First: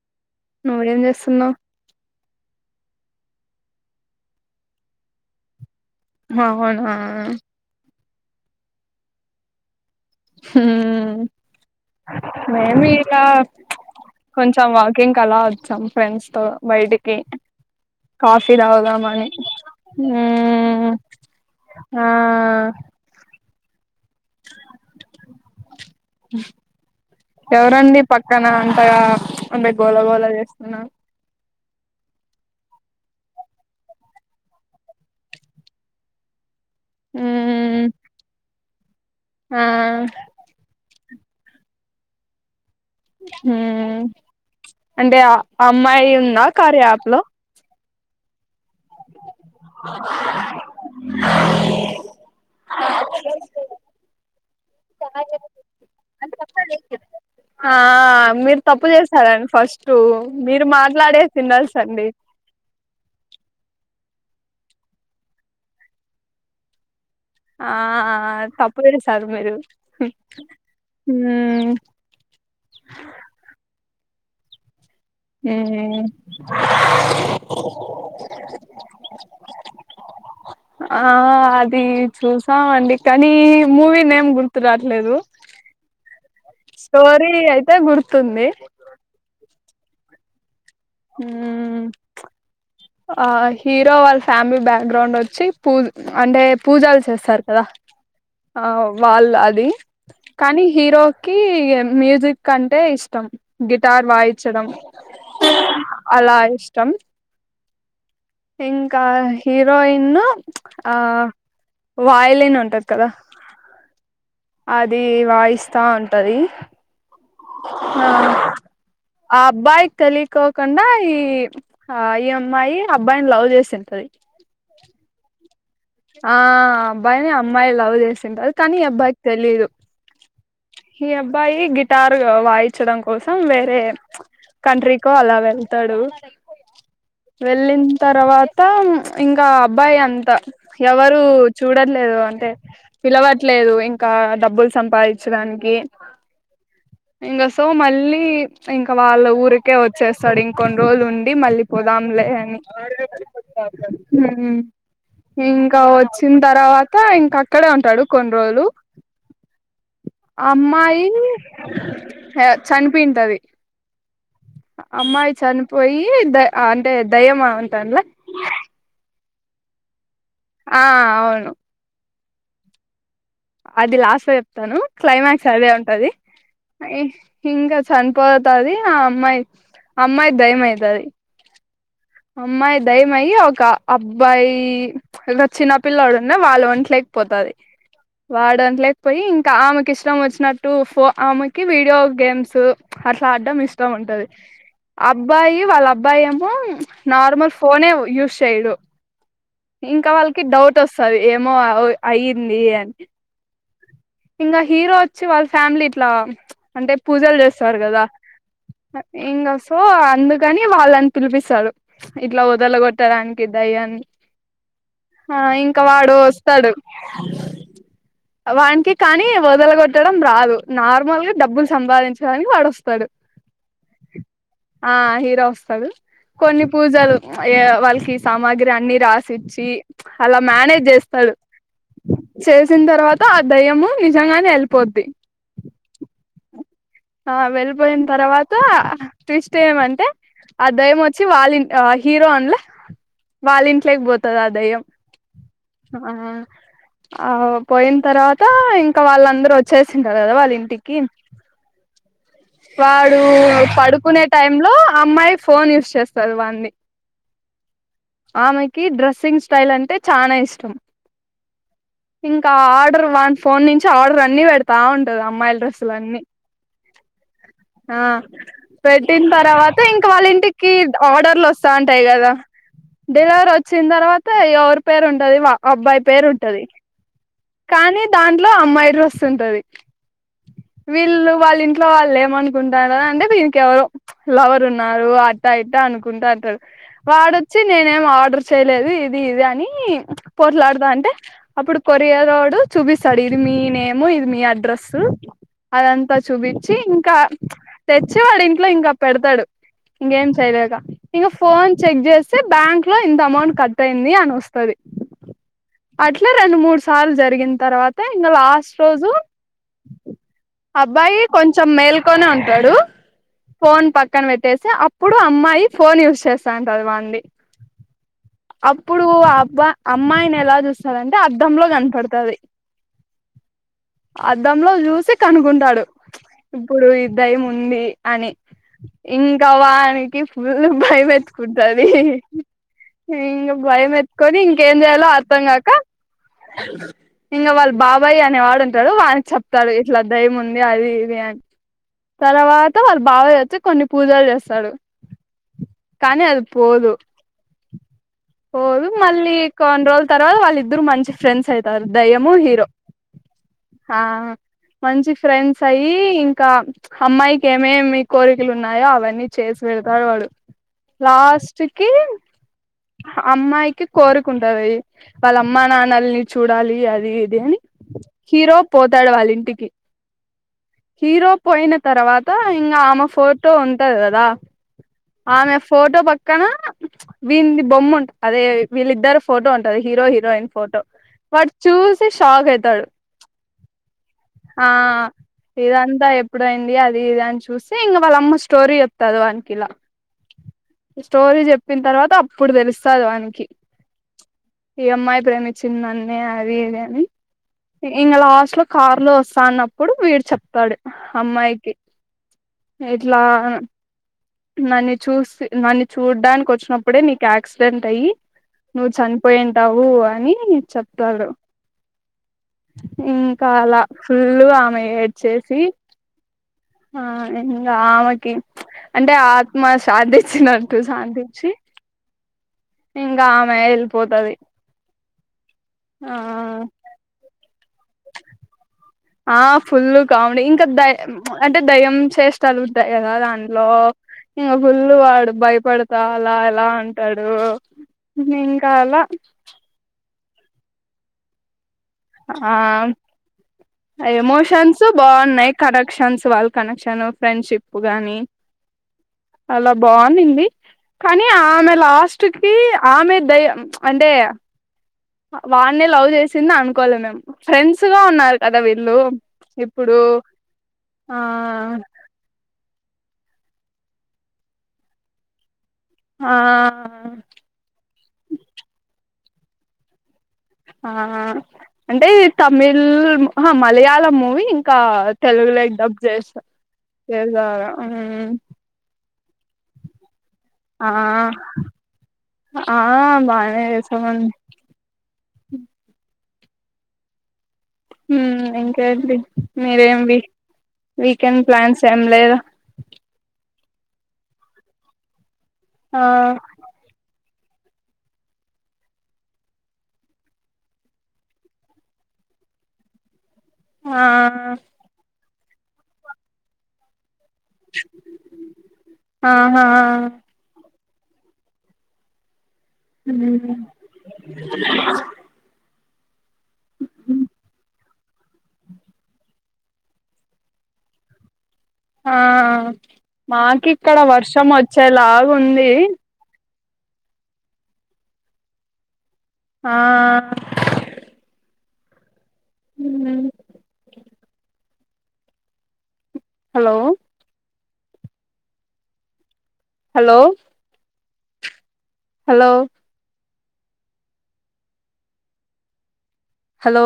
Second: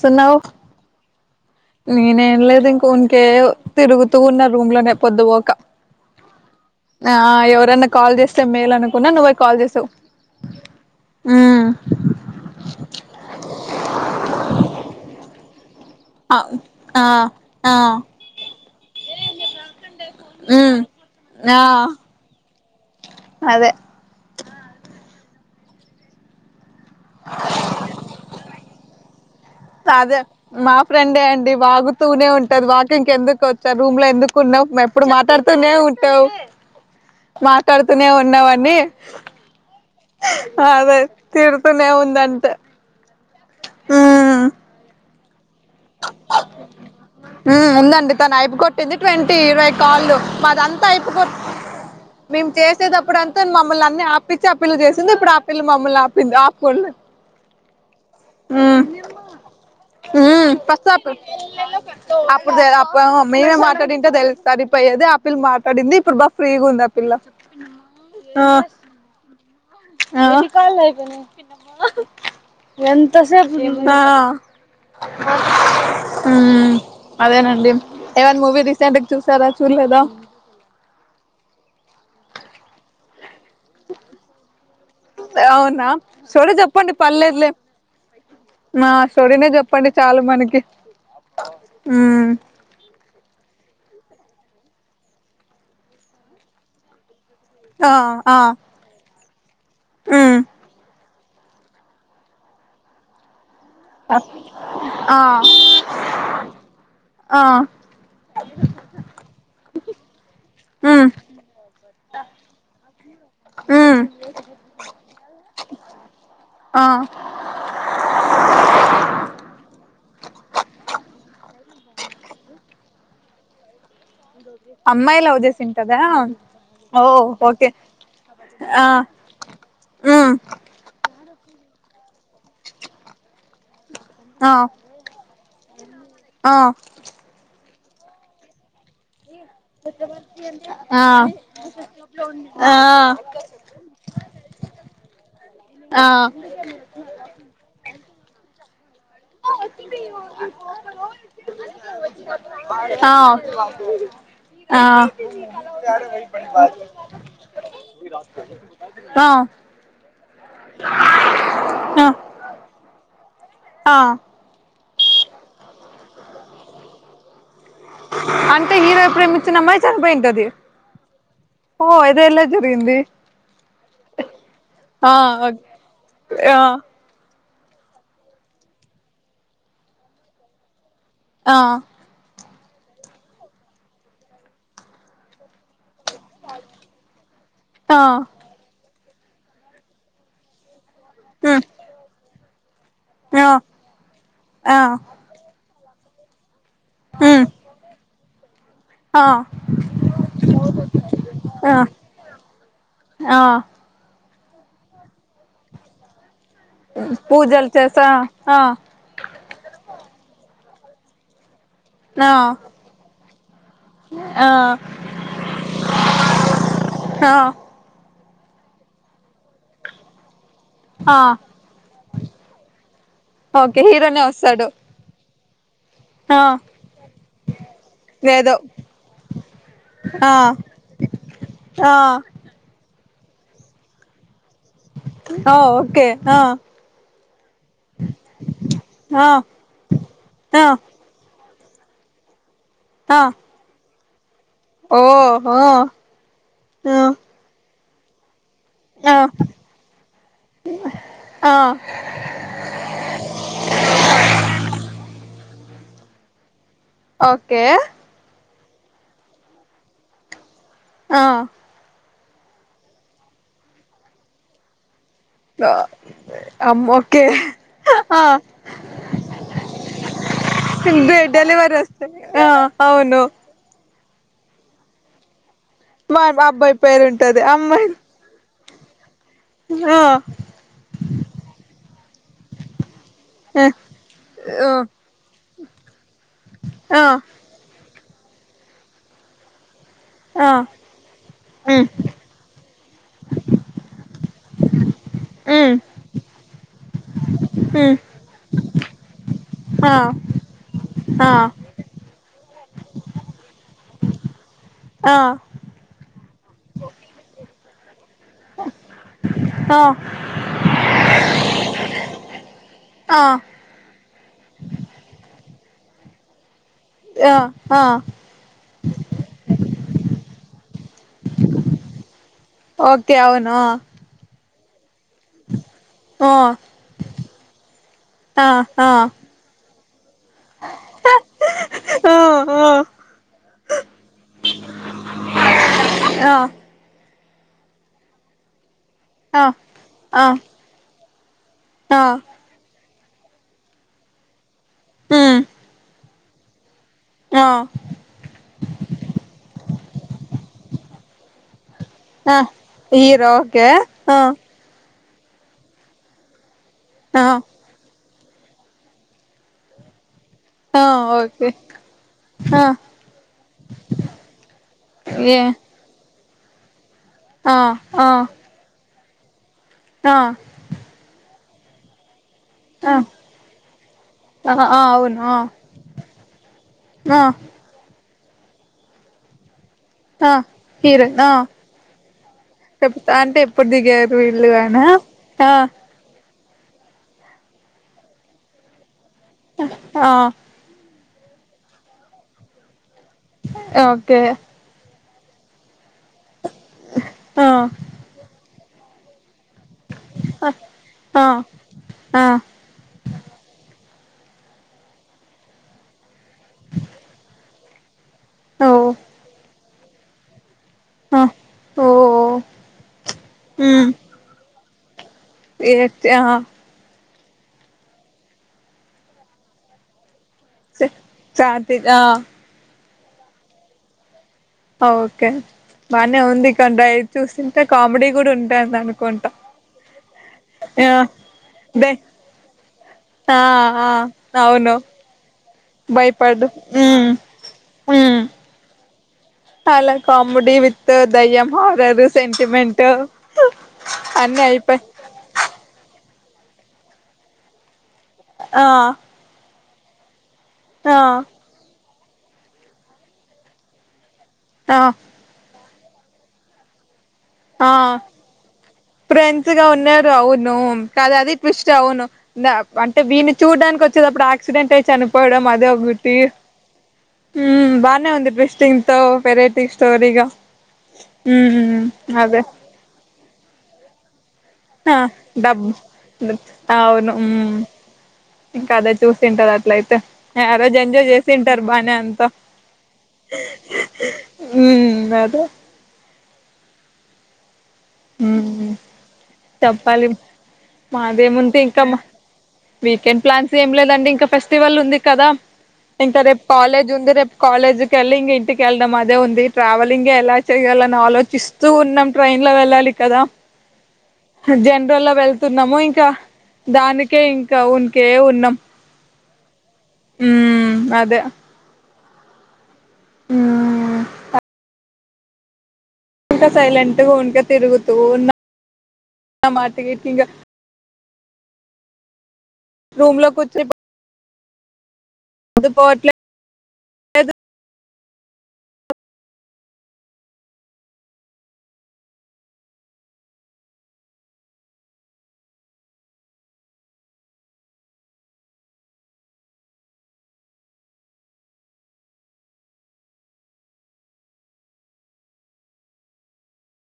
సున్నావ్ నువ్వేం చేస్తున్నావ్ ననే లేదు ఇంక ఉంకే తిరుగుతూ ఉన్న రూమ్ లోనే పొద్దు పోక అవునా ఆ ఎవరన్నా కాల్ చేస్తే మేల్ అనుకున్నా నువ్వై కాల్ చేసావ్ హ్మ్మ్ బ్యామేయిలా కొంచెం వాక్ కింకాల వచ్చాం ఫ్రెండ్స్ ఆ తో ఆ బయటికి ఆ కాఫీ టీ తాగుదామని ఉమ్ ఆ అదే ఎవరండి పక్కన అంతగా అంటే గోల అదే గోల మా చేస్తున్నారు ఫ్రెండే అండి వాగుతూనే ఉంటది వాకింగ్ ఎందుకు వచ్చారు రూమ్ లో ఎందుకు ఉన్నావు ఎప్పుడు మాట్లాడుతూనే ఉంటావ్ మ్మ్ మాట్లాడుతూనే ఉన్నవాన్ని ఆ అదే తిడుతూనే ఉందంట ఉం అంటే ఆ అమ్మాయి ఉందా కార్య యాప్ లో ఉమ్ ఉందండి తను అయిపు కొట్టింది ట్వంటీ ఇరవై కాల్ లు మాదంత అయిపు మేము చేసేదప్పుడు అంతా మమ్మల్ని అన్ని ఆపిచ్చి ఆ పిల్ల చేసింది ఇప్పుడు ఆ పిల్ల మమ్మల్ని ఆపింది ఆపకూడలేదు ఆ మీరు తప్పు చేస్తారండి ఫస్ట్ మీరు మా అప్పుడ్ మేమే మాట ంటో తెలుడిపోయది ఆ పిల్ల మాట్లాడింది ఇప్పుడు బా ఫ్రీగా ఉంది ఆ పిల్ల ఆ [unintelligible] ఆ తప్పు చేశారు మీరు ఆ మ్మ్ ఎంత సేపు ఉం ఉం అదేనండి ఏవైనా మూవీ రీసెంట్కి చూసారా చూడలేదా ఆ అది చూసా అండి కానీ మూవీ నేం గుర్తురాదు లేదు అవునా స్టోరీ చెప్పండి స్టోరీ పర్లేదులే అయితే గుర్తు మా స్టోరినే చెప్పండి చాలు మనకి హమ్ మ్మ్ ఆ హీరో వాళ్ళ ఫ్యామిలీ బ్యాక్గ్రౌండ్ వచ్చి పూ అంటే పూజలు చేస్తారు కదా ఆ వాళ్ళు అది మ్మ్ కానీ హీరో కి మ్యూజిక్ అంటే ఇష్టం గిటార్ వాయిచడం ఆ అలా ఇష్టం ఆ ఇంకా హీరోయిన్ ఆ మ్మ్ వయిలిన్ అంటారు కదా మ్మ్ అది వాయిస్తా అంటది ఆ ఆ ఆ అబ్బాయి కి తెలియ కోకుండా ఈ ఆ ఈ అమ్మాయి అబ్బాయిని లవ్ చేసింటది అమ్మాయి లవ్ చే ఆ అబ్బాయిని ఓకే అమ్మాయి లవ్ చేసింటది కానీ ఈ ఆ అబ్బాయికి తెలియదు మ్మ్ ఈ అబ్బాయి గిటార్ వాయిచడం కోసం వేరే ఆ కంట్రీకో అలా వెళ్తాడు ఆ వెళ్ళింది తర్వాత ఇంకా అబ్బాయి అంతా ఆ ఎవరు చూడట్లేదు అంటే ఆ పిలవట్లేదు ఇంకా డబ్బులు సంపాదిచ్చడానికి ఆ ఆ ఇంగ సో మల్లి వాళ్ళ ఊరికే వచ్చేస్తాడు ఇంకొన్ని రోజులు ఉండి మళ్ళీ పోదాంలే అని ఆ ఉం ఇంకా వచ్చిన తర్వాత ఇంకా అక్కడే ఉంటాడు కొన్ని రోజులు ఆ ఆ అమ్మాయి ఆ చనిపోయింటది ఆ అమ్మాయి చనిపోయి ద అంటే దయ్యమ అంటే హీరో ప్రేమిచ్చిన అమ్మాయి చనిపోయుంటధి ఆ అవును ఇది ఎలా జరిగింది అది లాస్ట్ లో చెప్తాను ఆ క్లైమాక్స్ అదే ఉంటది ఆ అ హింగా చనిపోతది ఆ అమ్మాయి అమ్మాయి దయ్యం అయితది ఆ అమ్మాయి దయ్యమయ్యి ఒక అబ్బాయి చిన్న పిల్లడు ఉన్నా వాళ్ళు వంటలేకపోతది ఆ వాడు వంట్లే పోయి ఇంకా ఆమెకి ఇష్టం వచ్చినట్టు ఫో ఆమెకి ఆ వీడియో గేమ్స్ అట్లా అడ్డం ఇష్టం ఉంటది ఆ అబ్బాయి వాళ్ళ అబ్బాయి ఏమో నార్మల్ ఫోనే యూస్ చేయడు ఇంకా వాళ్ళకి డౌట్ వస్తది ఏమో అయ్యింది అని హ ఇంగ హీరో వచ్చి వాళ్ళ ఫ్యామిలీ ఇట్లా అంటే పూజలు చేస్తారు కదా చేసా ఆ ఇంగా సో అందుకని వాళ్ళని పిలిపిస్తారు ఆ ఇట్లా వదలగొట్టడానికి దయ్యాన్ని ఆ ఆ ఇంకా వాడు వొస్తాడు ఆ వానికి కానీ వదలగొట్టడం రాదు ఆ నార్మల్గా డబ్బులు సంపాదించడానికి వాడొస్తాడు ఓకే ఆ హీరో వ హ పూజలు వాళ్ళకి సామాగ్రి అన్ని రాసిచ్చి ఆ అలా మేనేజ్ చేస్తాడు ఆ చేసిన తర్వాత ఆ దయ్యము నిజంగానే వెల్ ఆ ఓకే ఆ ఆ వెళ్ళిపోయిన తర్వాత ఆ ట్విస్ట్ ఏమంటే ఆ ఆదయ్యం వచ్చి వాలిం ఆ హీరో అన్ల ఆ వాళ్ళ ఇంట్లేకి పో తది ఆ దయ్యం ఓ ఓ ఆ ఆ పోయిన తర్వాత ఇంకా వాళ్ళందరూ వచ్చేసింటారు కదా వాళ్ళింటికి ఆ వాడు పడుకునే టైంలో అమ్మాయి ఫోన్ యూజ్ చేస్తాది వాన్ది ఓకే ఆమెకి డ్రెస్సింగ్ స్టైల్ అంటే చానా ఇష్టం ఆ ఇంకా ఆర్డర్ వాన్ ఫోన్ నుంచి ఆర్డర్ అన్ని పెడతా ఉం అమ్ ఓకే ఆ పెట్టిన్ తర్వాత ఇంకా వాళ్ళింటికి ఆర్డర్లు డెలివరీ వస్తాంటాయి వస్తది కదా ఆ అవును డెలివరీ వచ్చిన తర్వాత ఎవరి పేరు ఉంటది వా అబ్బాయి మా పేరు ఉంటది అబ్బాయి పేరు ఉంటది అమ్మాయి కానీ దాం ట్లో అమ్మాయి డ్రెస్ ఉంటది ఆ వీళ్ళు వాళ్ళింట్లో వాళ్ళు ఏమనుకుంటార అంటే వినికి ఎవరో లవర్ ఉన్నారు అట్ట ఇట్ట అనుకుంటూ అంటారు ఆ వాడొచ్చి నేనేం ఆ ర్డర్ చేయలేదు ఇది ఇది అని ఆ పోట్లాడదా అంటే అప్పుడు ఉమ్ కొరియారోడు చూపిస్తాడు ఇది మీ నేము ఇది మీ అడ్రస్సు ఉమ్ అదంతా చూపిచి ఇంకా ఉమ్ తెచ్చి వాడి ఇంట్లో ఇంకా పెడతాడు ఆ ఇంకేం చేయలేక ఇంక ఆ ఫోన్ చెక్ చేస్తే బ్యాంక్ లో ఇంత అమౌంట్ కట్ అయింది అని వ ఆ అట్లా రెండు మూడు సార్లు జరిగిన తర్వాత ఇంగ లాస్ట్ రోజు ఆ అబ్బాయి కొంచెం మేల్కొనే ఉంటాడు ఆ ఫోన్ పక్కన పెట్టేసి అప్పుడు అమ్మాయి ఫోన్ యూజ్ చే స్తాంటది వాన్ది ఆ ఆ అప్పుడు అబ్బా అమ్మాయిని ఎలా చూ స్తాదంటే అద్దంలో కనపడుతాది ఓకే అవును అద్దంలో చూసి కనుకుంటాడు ఆ ఇప్పుడు ఈ దైమ్ ఉంది అని ఆ ఆ ఇంకా వానికి ఫుల్ భయమేతుకుంటది ఆ ఆ ఇంగ భయం ఎత్తుకొని ఇంకేం చేయాలో అర్థంగాక ఆ ఇంగా వాళ్ళ బాబాయ్ అనే వాడు ఉంటాడు వానికి ఆ చెప్తాడు ఇట్లా ఆ దయముం ది అని ఆ తర్వాత వాళ్ళ బాబాయ్ వచ్చి కొన్ని పూజలు చేస్తాడు ఉమ్ కానీ అది పోదు ఆ పోదు మళ్ళీ కొన్ని రోజుల తర్వాత వాళ్ళి ద్దరూ మంచి ఫ్రెండ్స్ అయితారు దయ్యము ఆ హీరో హీరో ఓకే ఆ మంచి ఫ్రెండ్స్ అయి ఇంకా ఆ అమ్మాయికి ఏమేమి కోరికలు ఉన్నాయో అవన్నీ చేసి పెడతాడు వాడు ఆ ఓకే లాస్ట్‌కి ఆ అమ్మాయికి కోరికుంటది వాళ్ళ ఏ అమ్మా నాన్నల్ని చూడాలి అది ఇది ఆ అని ఆ హీరో పోతాడు వాళ్ళింటికి ఆ హీరో పోయిన తర్వాత ఇంకా ఆ ఆమె ఫోటో ఉంటది కదా ఆ ఆ అవును ఆ ఆమె ఫోటో పక్కన ఆ వీంది బొమ్మ ఉంట అదే వీళ్ళిద్దరు ఫోటో ఉంట హీరో ఆ హీరోయిన్ ఫోటో హీరోయిన్ ఆ వాడు చూసి షాక్ అవుతాడు చెప్తా అంటే ఎప్పుడు దిగారు వీళ్ళు అనా ఆ ఇదంతా ఎప్పుడైంది అది ఇది అని చూసి ఇంక వాళ్ళమ్మ స్టోరీ చదవానికి ఇలా ఆ స్టోరీ చెప్పిన తర్వాత అప్పుడు తెలుస్తు ప్రసాదవానికి ఓకే ఈ అమ్మాయి ప్రేమించింది అదిని ఆ ఇ లాస్ట్ లో కార్ లో వస్తా అప్పుడు వీడు చెప్తాడు ఆ అమ్మాయికి ఆ ఇట్లా నన్ను చూసి నన్ను చూడ్డానికి వచ్చినప్పుడే నీకు యాక్సిడెంట్ అయ్యి ఓ నువ్ చని పోయింటావు అని ఆ చెప్తారు ఓ ఇంకా అలా ఫుల్ ఆమె ఏడ్చేసి ఏతే ఆ ఇంకా ఆమెకి అంటే ఆత్మ శాంతి చ్చినంటూ శాంతించ స్వాతి ఆ ఇంకా ఆమె వెలి పోతుది ఓకే బాగానే ఉంది ఇక డై చూసింటే కామెడీ కూడా ఉంటాయి దానికి ఆ ఫుల్ కామెడీ ఇంకా ద అంటే దే దయం చేష్టలు ఎలా ఆ దాంట్లో ఆ ఇంకా అవును ఫుల్లు వాడు భయపడతా అలా భయపడు ఎలా ఉమ్ అంటాడు ఉమ్ ఇంకా అలా అలా కమెడి విత్ దయ్యమ్ ఆ అన్ని అయిపోయి ఎమోషన్స్ బాగున్నాయి కడక్షన్స్ వాల్ కనెక్షన్ ఫ్రెండ్షిప్ గాని ఆ అాల బాగుందింది ఆ కానీ ఆమె లాస్ట్ కి ఆమె దయ అంటే ఆ వాడినే లవ్ చేసింది అనుకోవలే మేము ఆ ఫ్రెండ్స్ గా ఉన్నారు కదా వీళ్ళు ఫ్రెండ్స్గా ఇప్పుడు ఉన్నారుడు అవును కద ఆ అది విస్ట్ అవును అంటే వీని చూడానికి వచ్చేటప్పుడు యాసిడెంట్ అయిి చనిపోవడం అదే టి ఆ బానే వంద ఇ్రెస్ట్ంగ్ంతవ వెరైటి స్టోరగా ఆ అంటే తమిళ మలయాళం మూవీ ఇంకా ఆ డబ్ తెలుగులోకి చేస్తా అవును చేసారు ఇంకాదే చూ తింటారు అట్ల అయితే ఆ రోజు ఎంజాయ్ చేసి తింటారు బానే అంత ఆ బానే చేసామండి ఉ మద ఉమ్ ఇంకాడి చెప్పాలి మీరేమి వీకెండ్ మాదేముంది ఇంకా ప్లాన్స్ ఏం లేద వీకెండ్ ప్లాన్స్ ఏం లేదండి ఇంకా ఫెస్టివల్ ఉంది కదా ఆ ఇంకా రేపు కాలేజ్ ఉంది రేపు కాలేజ్ క వెళ్ళలి ఇం ఇంటికిెళ్డం అదే ఉంది ట్రావెలింగ్ ఎలా చెయ్యాలని ఆలోచిస్తూ ఉన్నాం ట్రైన్ లో వెళ్ళాలి కదా ఆ జనరల్ లో వెళ్తున్నాము ఇంకా దానికే ఇంకా ఉన్కే ఉన్నాం ఆహా ముద్ద్ద హ ఇంకా సైలెంట్గా ఉంక తిరుగుతూ ఉన్న నా మాటకి ఇంకా ఆ రూమ్ లో మాకు కూర్చొని ఇక్కడ వర్షం వచ్చేలాగు ఉంది పొద్దు పోవట్లేదు ఆ అ హలో హలో హలో హలో